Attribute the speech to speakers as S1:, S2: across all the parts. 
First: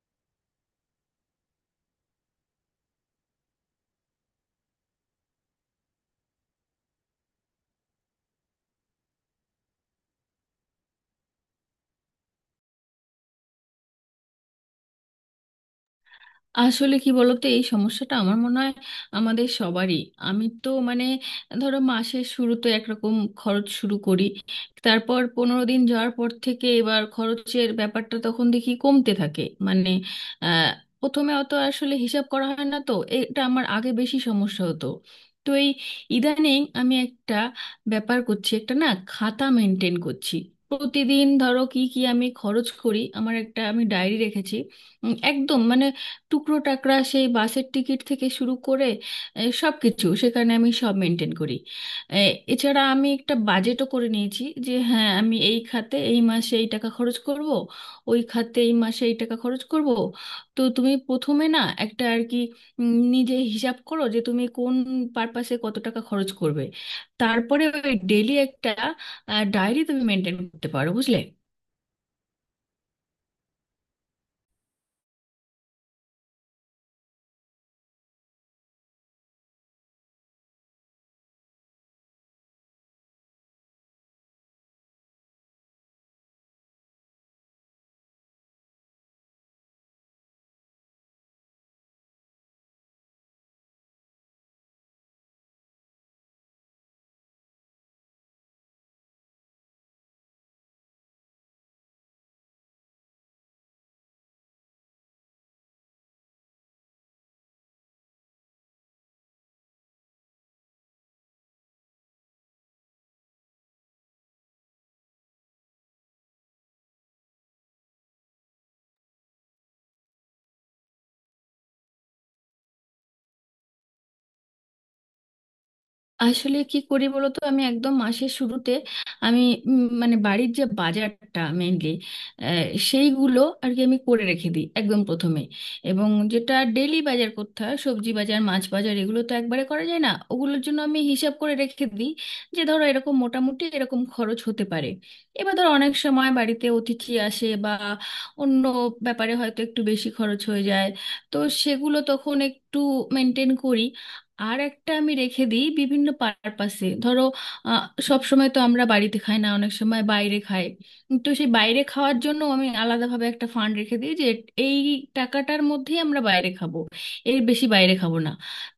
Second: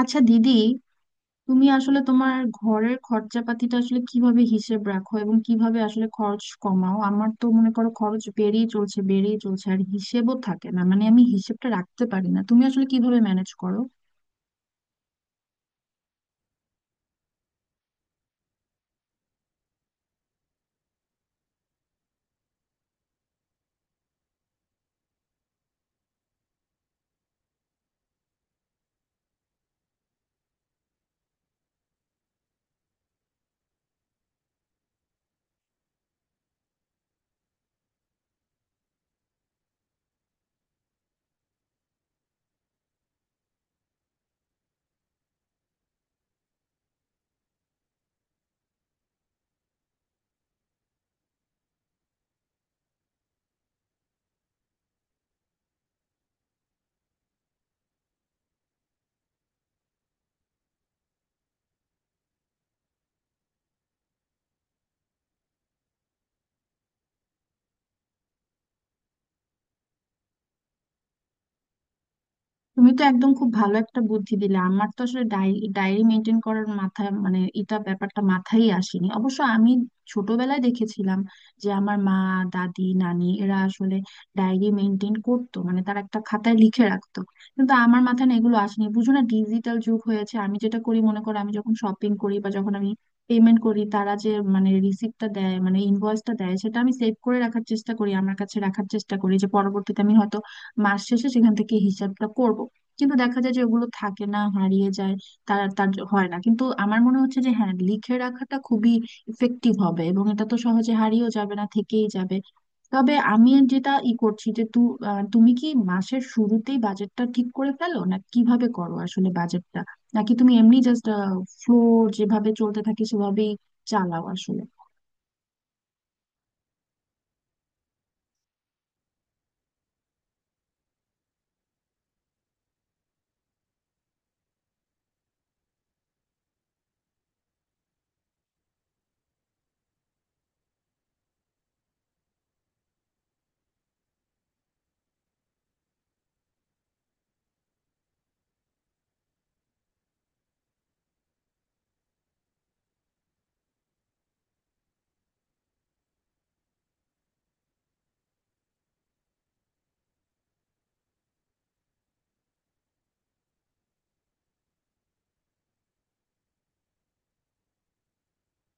S1: আচ্ছা দিদি, তুমি আসলে তোমার ঘরের খরচাপাতিটা আসলে কিভাবে হিসেব রাখো এবং কিভাবে আসলে খরচ কমাও? আমার তো মনে করো খরচ বেড়েই চলছে, বেড়েই চলছে, আর হিসেবও থাকে না। মানে আমি হিসেবটা রাখতে পারি না। তুমি আসলে কিভাবে ম্যানেজ করো?
S2: আসলে কি বলতো, এই সমস্যাটা আমার মনে হয় আমাদের সবারই। আমি তো মানে ধরো মাসের শুরুতে একরকম খরচ শুরু করি, তারপর 15 দিন যাওয়ার পর থেকে এবার খরচের ব্যাপারটা তখন দেখি কমতে থাকে। মানে আহ, প্রথমে অত আসলে হিসাব করা হয় না তো, এটা আমার আগে বেশি সমস্যা হতো। তো এই ইদানিং আমি একটা ব্যাপার করছি, একটা না খাতা মেনটেন করছি। প্রতিদিন ধরো কি কি আমি খরচ করি, আমার একটা আমি ডায়েরি রেখেছি। একদম মানে টুকরো টাকরা সেই বাসের টিকিট থেকে শুরু করে সব কিছু সেখানে আমি সব মেনটেন করি। এ, এছাড়া আমি একটা বাজেটও করে নিয়েছি যে হ্যাঁ আমি এই খাতে এই মাসে এই টাকা খরচ করব, ওই খাতে এই মাসে এই টাকা খরচ করব। তো তুমি প্রথমে না একটা আর কি নিজে হিসাব করো যে তুমি কোন পারপাসে কত টাকা খরচ করবে। তারপরে ওই ডেলি একটা ডায়েরি তুমি মেনটেন করতে পারো, বুঝলে।
S1: তুমি তো একদম খুব ভালো একটা বুদ্ধি দিলে। আমার তো আসলে ডায়েরি ডায়েরি মেনটেন করার মাথায় মানে এটা ব্যাপারটা মাথায় আসেনি। অবশ্য আমি ছোটবেলায় দেখেছিলাম যে আমার মা, দাদি, নানি এরা আসলে ডায়েরি মেনটেন করতো, মানে তারা একটা খাতায় লিখে রাখতো। কিন্তু আমার মাথায় না এগুলো আসেনি, বুঝো না ডিজিটাল যুগ হয়েছে। আমি যেটা করি, মনে করো আমি যখন শপিং করি বা যখন আমি পেমেন্ট করি, তারা যে মানে রিসিপ্টটা দেয়, মানে ইনভয়েসটা দেয়, সেটা আমি সেভ করে রাখার চেষ্টা করি, আমার কাছে রাখার চেষ্টা করি, যে পরবর্তীতে আমি হয়তো মাস শেষে সেখান থেকে হিসাবটা করব। কিন্তু দেখা যায় যে ওগুলো থাকে না, হারিয়ে যায়। তার তার হয় না। কিন্তু আমার মনে হচ্ছে যে হ্যাঁ, লিখে রাখাটা খুবই ইফেক্টিভ হবে, এবং এটা তো সহজে হারিয়েও যাবে না, থেকেই যাবে। তবে আমি যেটা ই করছি যে তুমি কি মাসের শুরুতেই বাজেটটা ঠিক করে ফেলো, না কিভাবে করো আসলে বাজেটটা? নাকি তুমি এমনি জাস্ট ফ্লো, যেভাবে চলতে থাকে সেভাবেই চালাও আসলে?
S2: আসলে কি করি বলতো, আমি একদম মাসের শুরুতে আমি মানে বাড়ির যে বাজারটা মেইনলি সেইগুলো আর কি আমি করে রেখে দিই একদম প্রথমে। এবং যেটা ডেলি বাজার করতে হয় সবজি বাজার মাছ বাজার, এগুলো তো একবারে করা যায় না, ওগুলোর জন্য আমি হিসাব করে রেখে দিই যে ধরো এরকম মোটামুটি এরকম খরচ হতে পারে। এবার ধরো অনেক সময় বাড়িতে অতিথি আসে বা অন্য ব্যাপারে হয়তো একটু বেশি খরচ হয়ে যায়, তো সেগুলো তখন একটু মেনটেন করি। আর একটা আমি রেখে দিই বিভিন্ন পারপাসে। ধরো আহ, সব সময় তো আমরা বাড়িতে খাই না, অনেক সময় বাইরে খাই। তো সেই বাইরে খাওয়ার জন্য আমি আলাদাভাবে একটা ফান্ড রেখে দিই যে এই টাকাটার মধ্যেই আমরা বাইরে খাবো, এর বেশি বাইরে খাবো না।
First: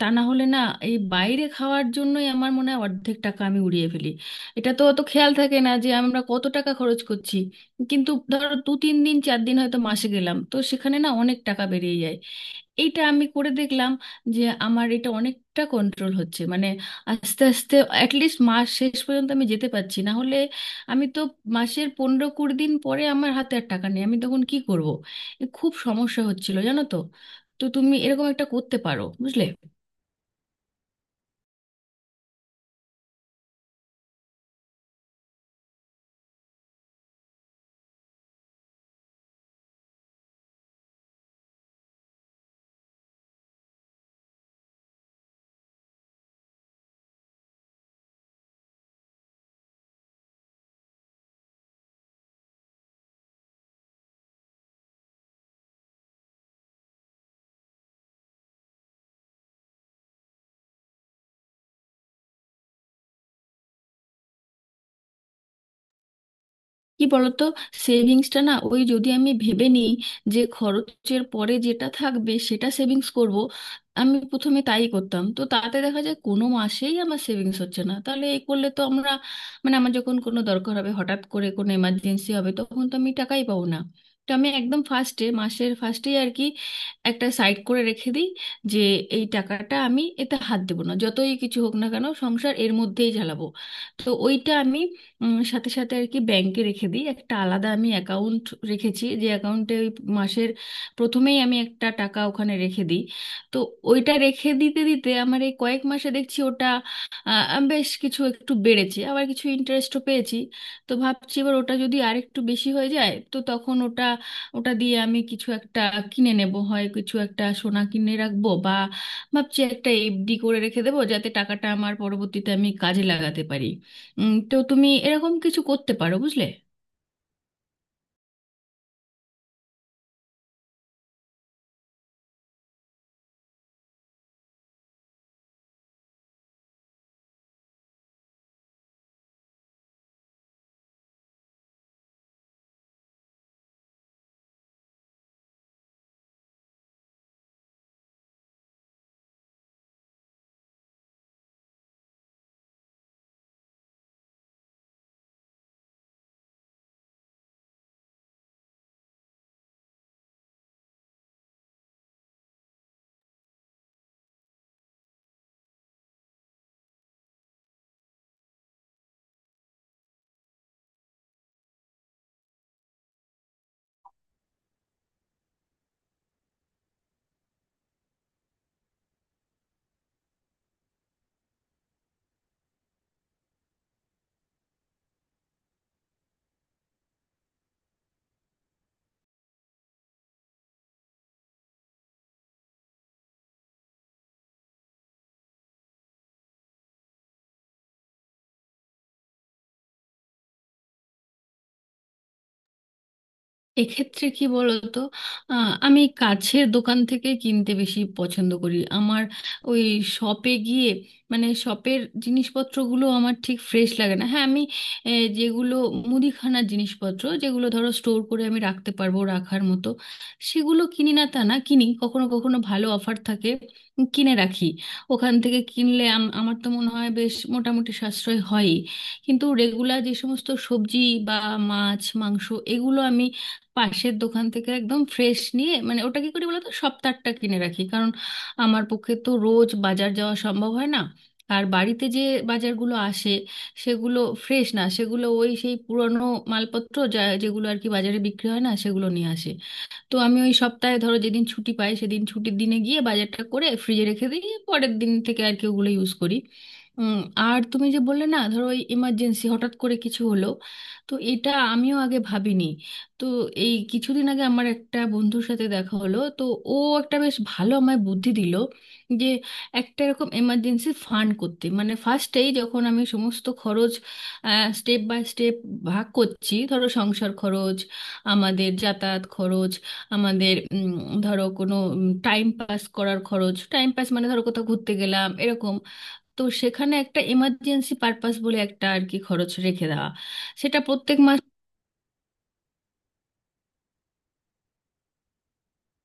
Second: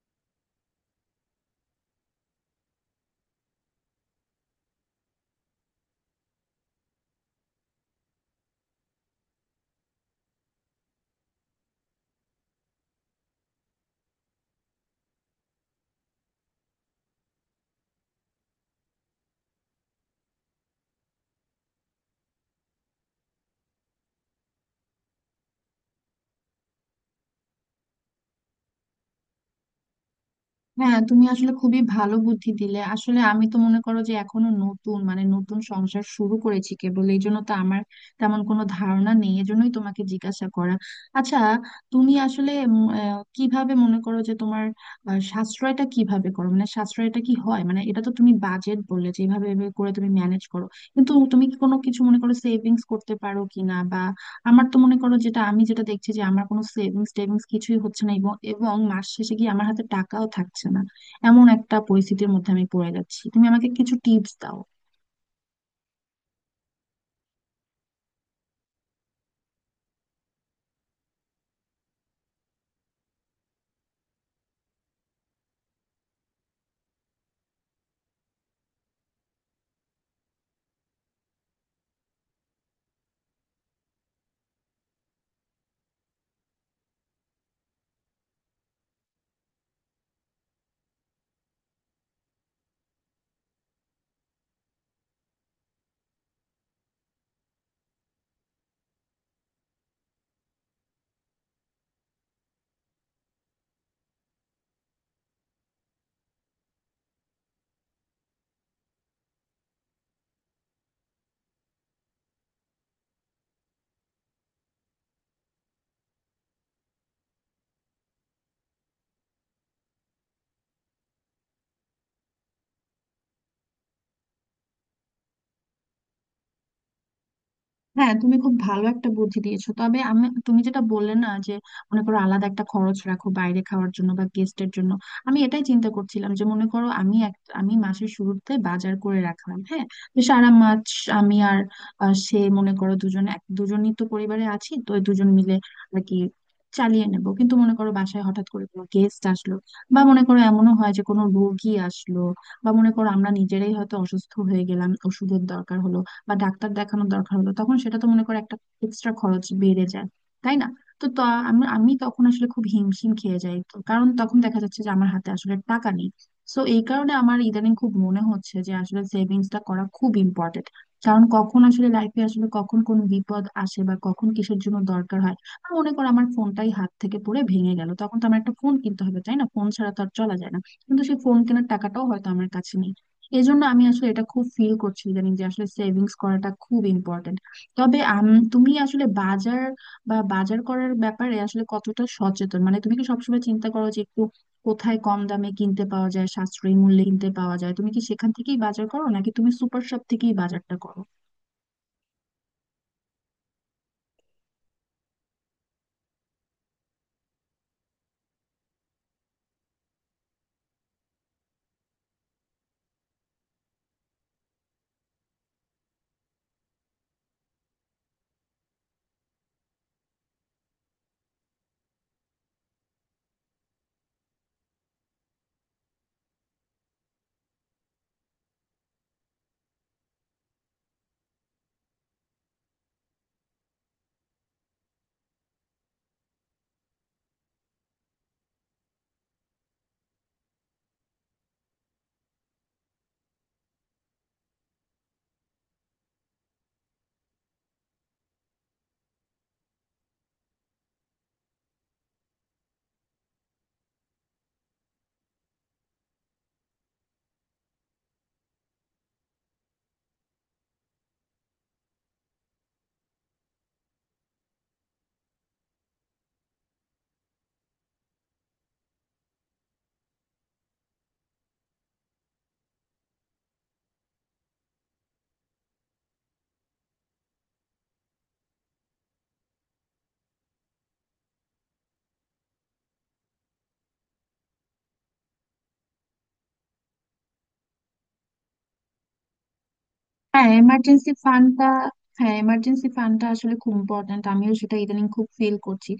S2: তা না হলে না, এই বাইরে খাওয়ার জন্যই আমার মনে হয় অর্ধেক টাকা আমি উড়িয়ে ফেলি। এটা তো অত খেয়াল থাকে না যে আমরা কত টাকা খরচ করছি, কিন্তু ধরো 2 3 দিন 4 দিন হয়তো মাসে গেলাম, তো সেখানে না অনেক টাকা বেরিয়ে যায়। এইটা আমি করে দেখলাম যে আমার এটা অনেকটা কন্ট্রোল হচ্ছে। মানে আস্তে আস্তে অ্যাটলিস্ট মাস শেষ পর্যন্ত আমি যেতে পারছি, না হলে আমি তো মাসের 15 20 দিন পরে আমার হাতে আর টাকা নেই, আমি তখন কি করব। এ খুব সমস্যা হচ্ছিল জানো তো। তো তুমি এরকম একটা করতে পারো, বুঝলে।
S1: হ্যাঁ, তুমি আসলে খুবই ভালো বুদ্ধি দিলে। আসলে আমি তো মনে করো যে এখনো নতুন, মানে নতুন সংসার শুরু করেছি কেবল, এই জন্য তো আমার তেমন কোনো ধারণা নেই, এজন্যই তোমাকে জিজ্ঞাসা করা। আচ্ছা, তুমি আসলে কিভাবে মনে করো যে তোমার সাশ্রয়টা কিভাবে করো, মানে সাশ্রয়টা কি হয়? মানে এটা তো তুমি বাজেট বললে যে এইভাবে এভাবে করে তুমি ম্যানেজ করো, কিন্তু তুমি কি কোনো কিছু মনে করো সেভিংস করতে পারো কিনা? আমার তো মনে করো যেটা আমি, যেটা দেখছি যে আমার কোনো সেভিংস টেভিংস কিছুই হচ্ছে না, এবং এবং মাস শেষে গিয়ে আমার হাতে টাকাও থাকছে না। এমন একটা পরিস্থিতির মধ্যে আমি পড়ে যাচ্ছি, তুমি আমাকে কিছু টিপস দাও।
S2: কি বলতো, সেভিংসটা না ওই যদি আমি ভেবে নিই যে খরচের পরে যেটা থাকবে সেটা সেভিংস করব, আমি প্রথমে তাই করতাম, তো তাতে দেখা যায় কোনো মাসেই আমার সেভিংস হচ্ছে না। তাহলে এই করলে তো আমরা মানে আমার যখন কোনো দরকার হবে, হঠাৎ করে কোনো এমার্জেন্সি হবে, তখন তো আমি টাকাই পাবো না। তো আমি একদম ফার্স্টে মাসের ফার্স্টেই আর কি একটা সাইড করে রেখে দিই যে এই টাকাটা আমি এতে হাত দেবো না, যতই কিছু হোক না কেন সংসার এর মধ্যেই চালাবো। তো ওইটা আমি সাথে সাথে আর কি ব্যাংকে রেখে দিই। একটা আলাদা আমি অ্যাকাউন্ট রেখেছি, যে অ্যাকাউন্টে ওই মাসের প্রথমেই আমি একটা টাকা ওখানে রেখে দিই। তো ওইটা রেখে দিতে দিতে আমার এই কয়েক মাসে দেখছি ওটা বেশ কিছু একটু বেড়েছে, আবার কিছু ইন্টারেস্টও পেয়েছি। তো ভাবছি এবার ওটা যদি আর একটু বেশি হয়ে যায় তো তখন ওটা ওটা দিয়ে আমি কিছু একটা কিনে নেব, হয় কিছু একটা সোনা কিনে রাখবো বা ভাবছি একটা এফডি করে রেখে দেবো, যাতে টাকাটা আমার পরবর্তীতে আমি কাজে লাগাতে পারি। তো তুমি এরকম কিছু করতে পারো, বুঝলে।
S1: হ্যাঁ, তুমি খুব ভালো একটা বুদ্ধি দিয়েছো। তবে আমি, তুমি যেটা বললে না যে মনে করো আলাদা একটা খরচ রাখো বাইরে খাওয়ার জন্য বা গেস্টের জন্য, আমি এটাই চিন্তা করছিলাম যে মনে করো আমি এক, আমি মাসের শুরুতে বাজার করে রাখলাম, হ্যাঁ। তো সারা মাস আমি আর সে মনে করো দুজন, এক দুজনই তো পরিবারে আছি, তো এই দুজন মিলে আর কি চালিয়ে নেবো। কিন্তু মনে করো বাসায় হঠাৎ করে কোনো গেস্ট আসলো, বা মনে করো এমনও হয় যে কোনো রোগী আসলো, বা মনে করো আমরা নিজেরাই হয়তো অসুস্থ হয়ে গেলাম, ওষুধের দরকার হলো, বা ডাক্তার দেখানোর দরকার হলো, তখন সেটা তো মনে করো একটা এক্সট্রা খরচ বেড়ে যায়, তাই না? তো আমি আমি তখন আসলে খুব হিমশিম খেয়ে যাই। তো কারণ তখন দেখা যাচ্ছে যে আমার হাতে আসলে টাকা নেই। সো এই কারণে আমার ইদানিং খুব মনে হচ্ছে যে আসলে সেভিংসটা করা খুব ইম্পর্টেন্ট, কারণ কখন আসলে লাইফে আসলে কখন কোন বিপদ আসে বা কখন কিসের জন্য দরকার হয়। আর মনে করো আমার ফোনটাই হাত থেকে পড়ে ভেঙে গেল, তখন তো আমার একটা ফোন কিনতে হবে, তাই না? ফোন ছাড়া তো আর চলা যায় না। কিন্তু সেই ফোন কেনার টাকাটাও হয়তো আমার কাছে নেই। এজন্য আমি আসলে এটা খুব ফিল করছি ইদানিং যে আসলে সেভিংস করাটা খুব ইম্পর্টেন্ট। তবে তুমি আসলে বাজার বা বাজার করার ব্যাপারে আসলে কতটা সচেতন? মানে তুমি কি সবসময় চিন্তা করো যে একটু কোথায় কম দামে কিনতে পাওয়া যায়, সাশ্রয়ী মূল্যে কিনতে পাওয়া যায়, তুমি কি সেখান থেকেই বাজার করো নাকি তুমি সুপার শপ থেকেই বাজারটা করো?
S2: এক্ষেত্রে কি বলতো, আমি কাছের দোকান থেকে কিনতে বেশি পছন্দ করি। আমার ওই শপে গিয়ে মানে শপের জিনিসপত্রগুলো আমার ঠিক ফ্রেশ লাগে না। হ্যাঁ আমি যেগুলো মুদিখানার জিনিসপত্র যেগুলো ধরো স্টোর করে আমি রাখতে পারবো, রাখার মতো সেগুলো কিনি না তা না, কিনি। কখনো কখনো ভালো অফার থাকে, কিনে রাখি। ওখান থেকে কিনলে আমার তো মনে হয় বেশ মোটামুটি সাশ্রয় হয়ই। কিন্তু রেগুলার যে সমস্ত সবজি বা মাছ মাংস, এগুলো আমি পাশের দোকান থেকে একদম ফ্রেশ নিয়ে, মানে ওটা কি করি বলতো সপ্তাহটা কিনে রাখি, কারণ আমার পক্ষে তো রোজ বাজার যাওয়া সম্ভব হয় না। আর বাড়িতে যে বাজারগুলো আসে সেগুলো ফ্রেশ না, সেগুলো ওই সেই পুরনো মালপত্র যা যেগুলো আর কি বাজারে বিক্রি হয় না সেগুলো নিয়ে আসে। তো আমি ওই সপ্তাহে ধরো যেদিন ছুটি পাই সেদিন ছুটির দিনে গিয়ে বাজারটা করে ফ্রিজে রেখে দিই, পরের দিন থেকে আর কি ওগুলো ইউজ করি। উম, আর তুমি যে বললে না ধরো ওই ইমার্জেন্সি, হঠাৎ করে কিছু হলো, তো এটা আমিও আগে ভাবিনি। তো এই কিছুদিন আগে আমার একটা বন্ধুর সাথে দেখা হলো, তো ও একটা বেশ ভালো আমায় বুদ্ধি দিল যে একটা এরকম এমার্জেন্সি ফান্ড করতে। মানে ফার্স্টেই যখন আমি সমস্ত খরচ স্টেপ বাই স্টেপ ভাগ করছি, ধরো সংসার খরচ, আমাদের যাতায়াত খরচ, আমাদের ধরো কোনো টাইম পাস করার খরচ, টাইম পাস মানে ধরো কোথাও ঘুরতে গেলাম এরকম, তো সেখানে একটা এমার্জেন্সি পারপাস বলে একটা আর কি খরচ রেখে দেওয়া,
S1: হ্যাঁ,
S2: সেটা
S1: এমার্জেন্সি
S2: প্রত্যেক।
S1: ফান্ডটা। হ্যাঁ, এমার্জেন্সি ফান্ডটা আসলে খুব ইম্পর্ট্যান্ট, আমিও সেটা ইদানিং খুব ফিল করছি।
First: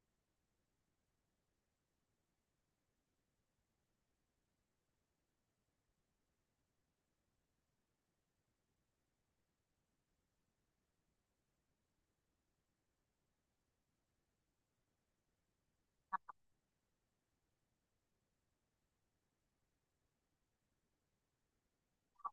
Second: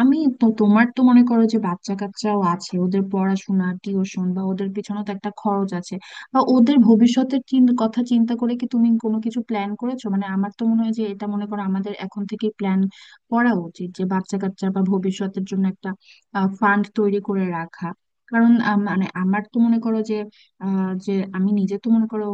S1: আমি তো, তোমার তো মনে করো যে বাচ্চা কাচ্চাও আছে, ওদের পড়াশোনা, টিউশন বা ওদের পিছনেও তো একটা খরচ আছে। বা ওদের ভবিষ্যতের কথা চিন্তা করে কি তুমি কোনো কিছু প্ল্যান করেছো? মানে আমার তো মনে হয় যে এটা মনে করো আমাদের এখন থেকে প্ল্যান করা উচিত যে বাচ্চা কাচ্চা বা ভবিষ্যতের জন্য একটা ফান্ড তৈরি করে রাখা। কারণ মানে আমার তো মনে করো যে যে আমি নিজে তো মনে করো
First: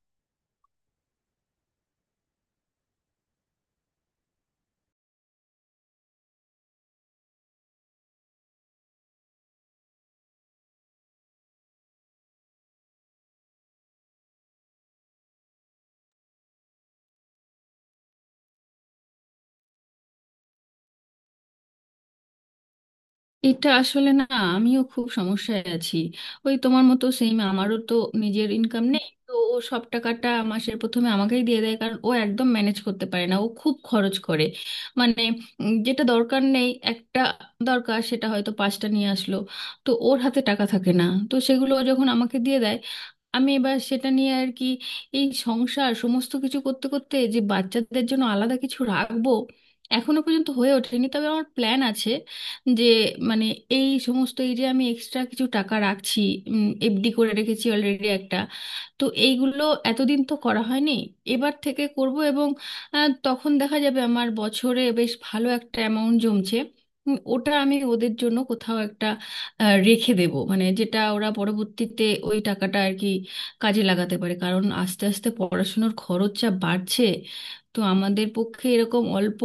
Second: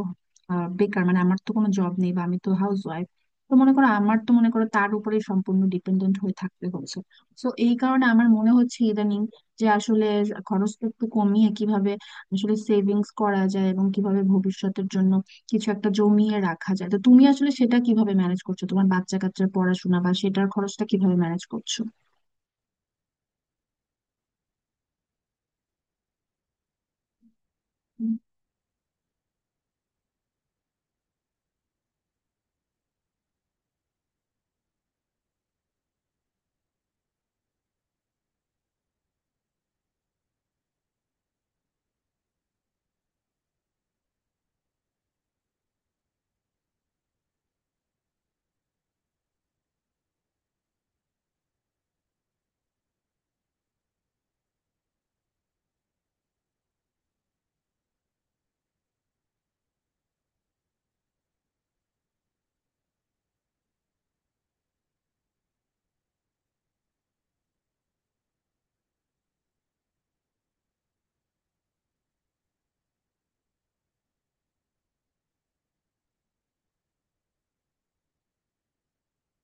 S1: বেকার, মানে আমার তো কোনো জব নেই, বা আমি তো হাউস ওয়াইফ। তো মনে করো আমার তো মনে করো তার উপরে সম্পূর্ণ ডিপেন্ডেন্ট হয়ে থাকতে হচ্ছে। তো এই কারণে আমার মনে হচ্ছে ইদানিং যে আসলে খরচটা একটু কমিয়ে কিভাবে আসলে সেভিংস করা যায় এবং কিভাবে ভবিষ্যতের জন্য কিছু একটা জমিয়ে রাখা যায়। তো তুমি আসলে সেটা কিভাবে ম্যানেজ করছো, তোমার বাচ্চা কাচ্চার পড়াশোনা বা সেটার খরচটা কিভাবে ম্যানেজ করছো?
S2: এটা আসলে না, আমিও খুব সমস্যায় আছি। ওই তোমার মতো সেম, আমারও তো নিজের ইনকাম নেই, তো ও সব টাকাটা মাসের প্রথমে আমাকেই দিয়ে দেয়, কারণ ও একদম ম্যানেজ করতে পারে না, ও খুব খরচ করে। মানে যেটা দরকার নেই, একটা দরকার সেটা হয়তো পাঁচটা নিয়ে আসলো, তো ওর হাতে টাকা থাকে না। তো সেগুলো ও যখন আমাকে দিয়ে দেয় আমি এবার সেটা নিয়ে আর কি এই সংসার সমস্ত কিছু করতে করতে যে বাচ্চাদের জন্য আলাদা কিছু রাখবো, এখনো পর্যন্ত হয়ে ওঠেনি। তবে আমার প্ল্যান আছে যে মানে এই সমস্ত এই যে আমি এক্সট্রা কিছু টাকা রাখছি, এফডি করে রেখেছি অলরেডি একটা, তো এইগুলো এতদিন তো করা হয়নি, এবার থেকে করব। এবং তখন দেখা যাবে আমার বছরে বেশ ভালো একটা অ্যামাউন্ট জমছে। ওটা আমি ওদের জন্য কোথাও একটা রেখে দেব, মানে যেটা ওরা পরবর্তীতে ওই টাকাটা আর কি কাজে লাগাতে পারে, কারণ আস্তে আস্তে পড়াশুনোর খরচ যা বাড়ছে, তো আমাদের পক্ষে এরকম অল্প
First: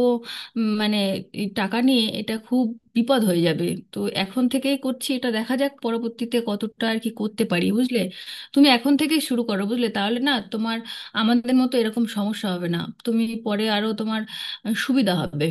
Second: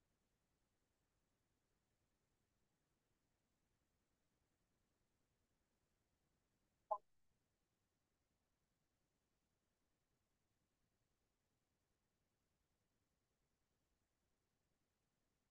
S2: মানে এই টাকা নিয়ে এটা খুব বিপদ হয়ে যাবে। তো এখন থেকেই করছি, এটা দেখা যাক পরবর্তীতে কতটা আর কি করতে পারি, বুঝলে। তুমি এখন থেকেই শুরু করো বুঝলে, তাহলে না তোমার আমাদের মতো এরকম সমস্যা হবে না। তুমি পরে আরো তোমার সুবিধা হবে,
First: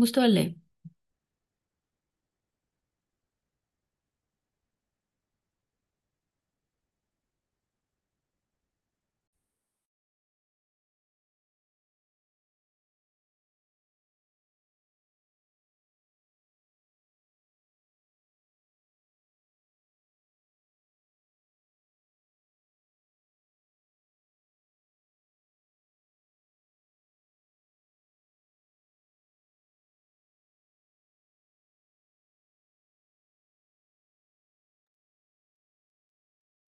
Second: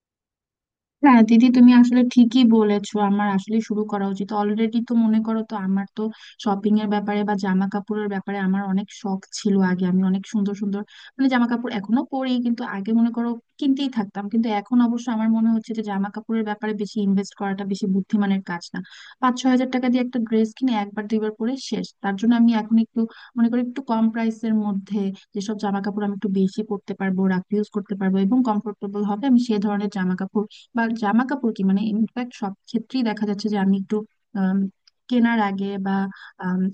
S2: বুঝতে পারলে।
S1: হ্যাঁ দিদি, তুমি আসলে ঠিকই বলেছো, আমার আসলে শুরু করা উচিত অলরেডি। তো মনে করো, তো আমার তো শপিং এর ব্যাপারে বা জামা কাপড়ের ব্যাপারে আমার অনেক শখ ছিল আগে, আমি অনেক সুন্দর সুন্দর মানে জামা কাপড় এখনো পরি, কিন্তু আগে মনে করো কিনতেই থাকতাম। কিন্তু এখন অবশ্য আমার মনে হচ্ছে যে জামা কাপড়ের ব্যাপারে বেশি ইনভেস্ট করাটা বেশি বুদ্ধিমানের কাজ না। 5-6 হাজার টাকা দিয়ে একটা ড্রেস কিনে একবার দুইবার পরে শেষ, তার জন্য আমি এখন একটু মনে করি একটু কম প্রাইসের মধ্যে যেসব জামা কাপড় আমি একটু বেশি পরতে পারবো, রাখ ইউজ করতে পারবো এবং কমফোর্টেবল হবে, আমি সেই ধরনের জামা কাপড়, বা জামা কাপড় কি মানে ইনফ্যাক্ট সব ক্ষেত্রেই দেখা যাচ্ছে যে আমি একটু আম, কেনার আগে বা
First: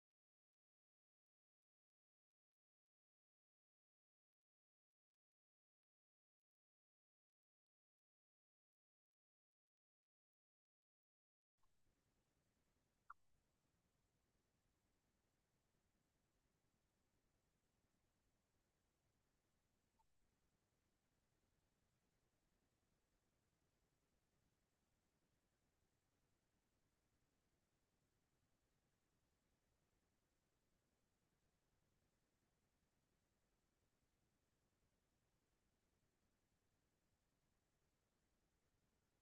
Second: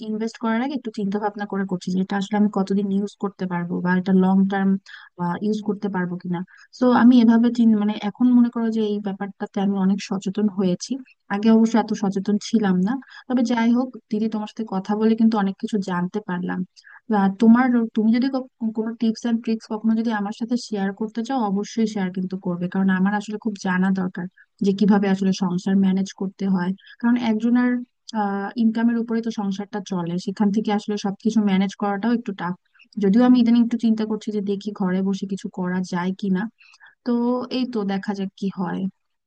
S1: ইনভেস্ট করার আগে একটু চিন্তা ভাবনা করে করছি যে এটা আসলে আমি কতদিন ইউজ করতে পারবো বা এটা লং টার্ম ইউজ করতে পারবো কিনা। তো আমি এভাবে মানে এখন মনে করো যে এই ব্যাপারটাতে আমি অনেক সচেতন হয়েছি, আগে অবশ্য এত সচেতন ছিলাম না। তবে যাই হোক দিদি, তোমার সাথে কথা বলে কিন্তু অনেক কিছু জানতে পারলাম। বা তোমার, তুমি যদি কোনো টিপস এন্ড ট্রিক্স কখনো যদি আমার সাথে শেয়ার করতে চাও, অবশ্যই শেয়ার কিন্তু করবে, কারণ আমার আসলে খুব জানা দরকার যে কিভাবে আসলে সংসার ম্যানেজ করতে হয়। কারণ একজনের ইনকামের উপরে তো সংসারটা চলে, সেখান থেকে আসলে সবকিছু ম্যানেজ করাটাও একটু টাফ। যদিও আমি ইদানিং একটু চিন্তা করছি যে দেখি ঘরে বসে কিছু করা যায় কিনা। তো এই, তো দেখা যাক কি হয়।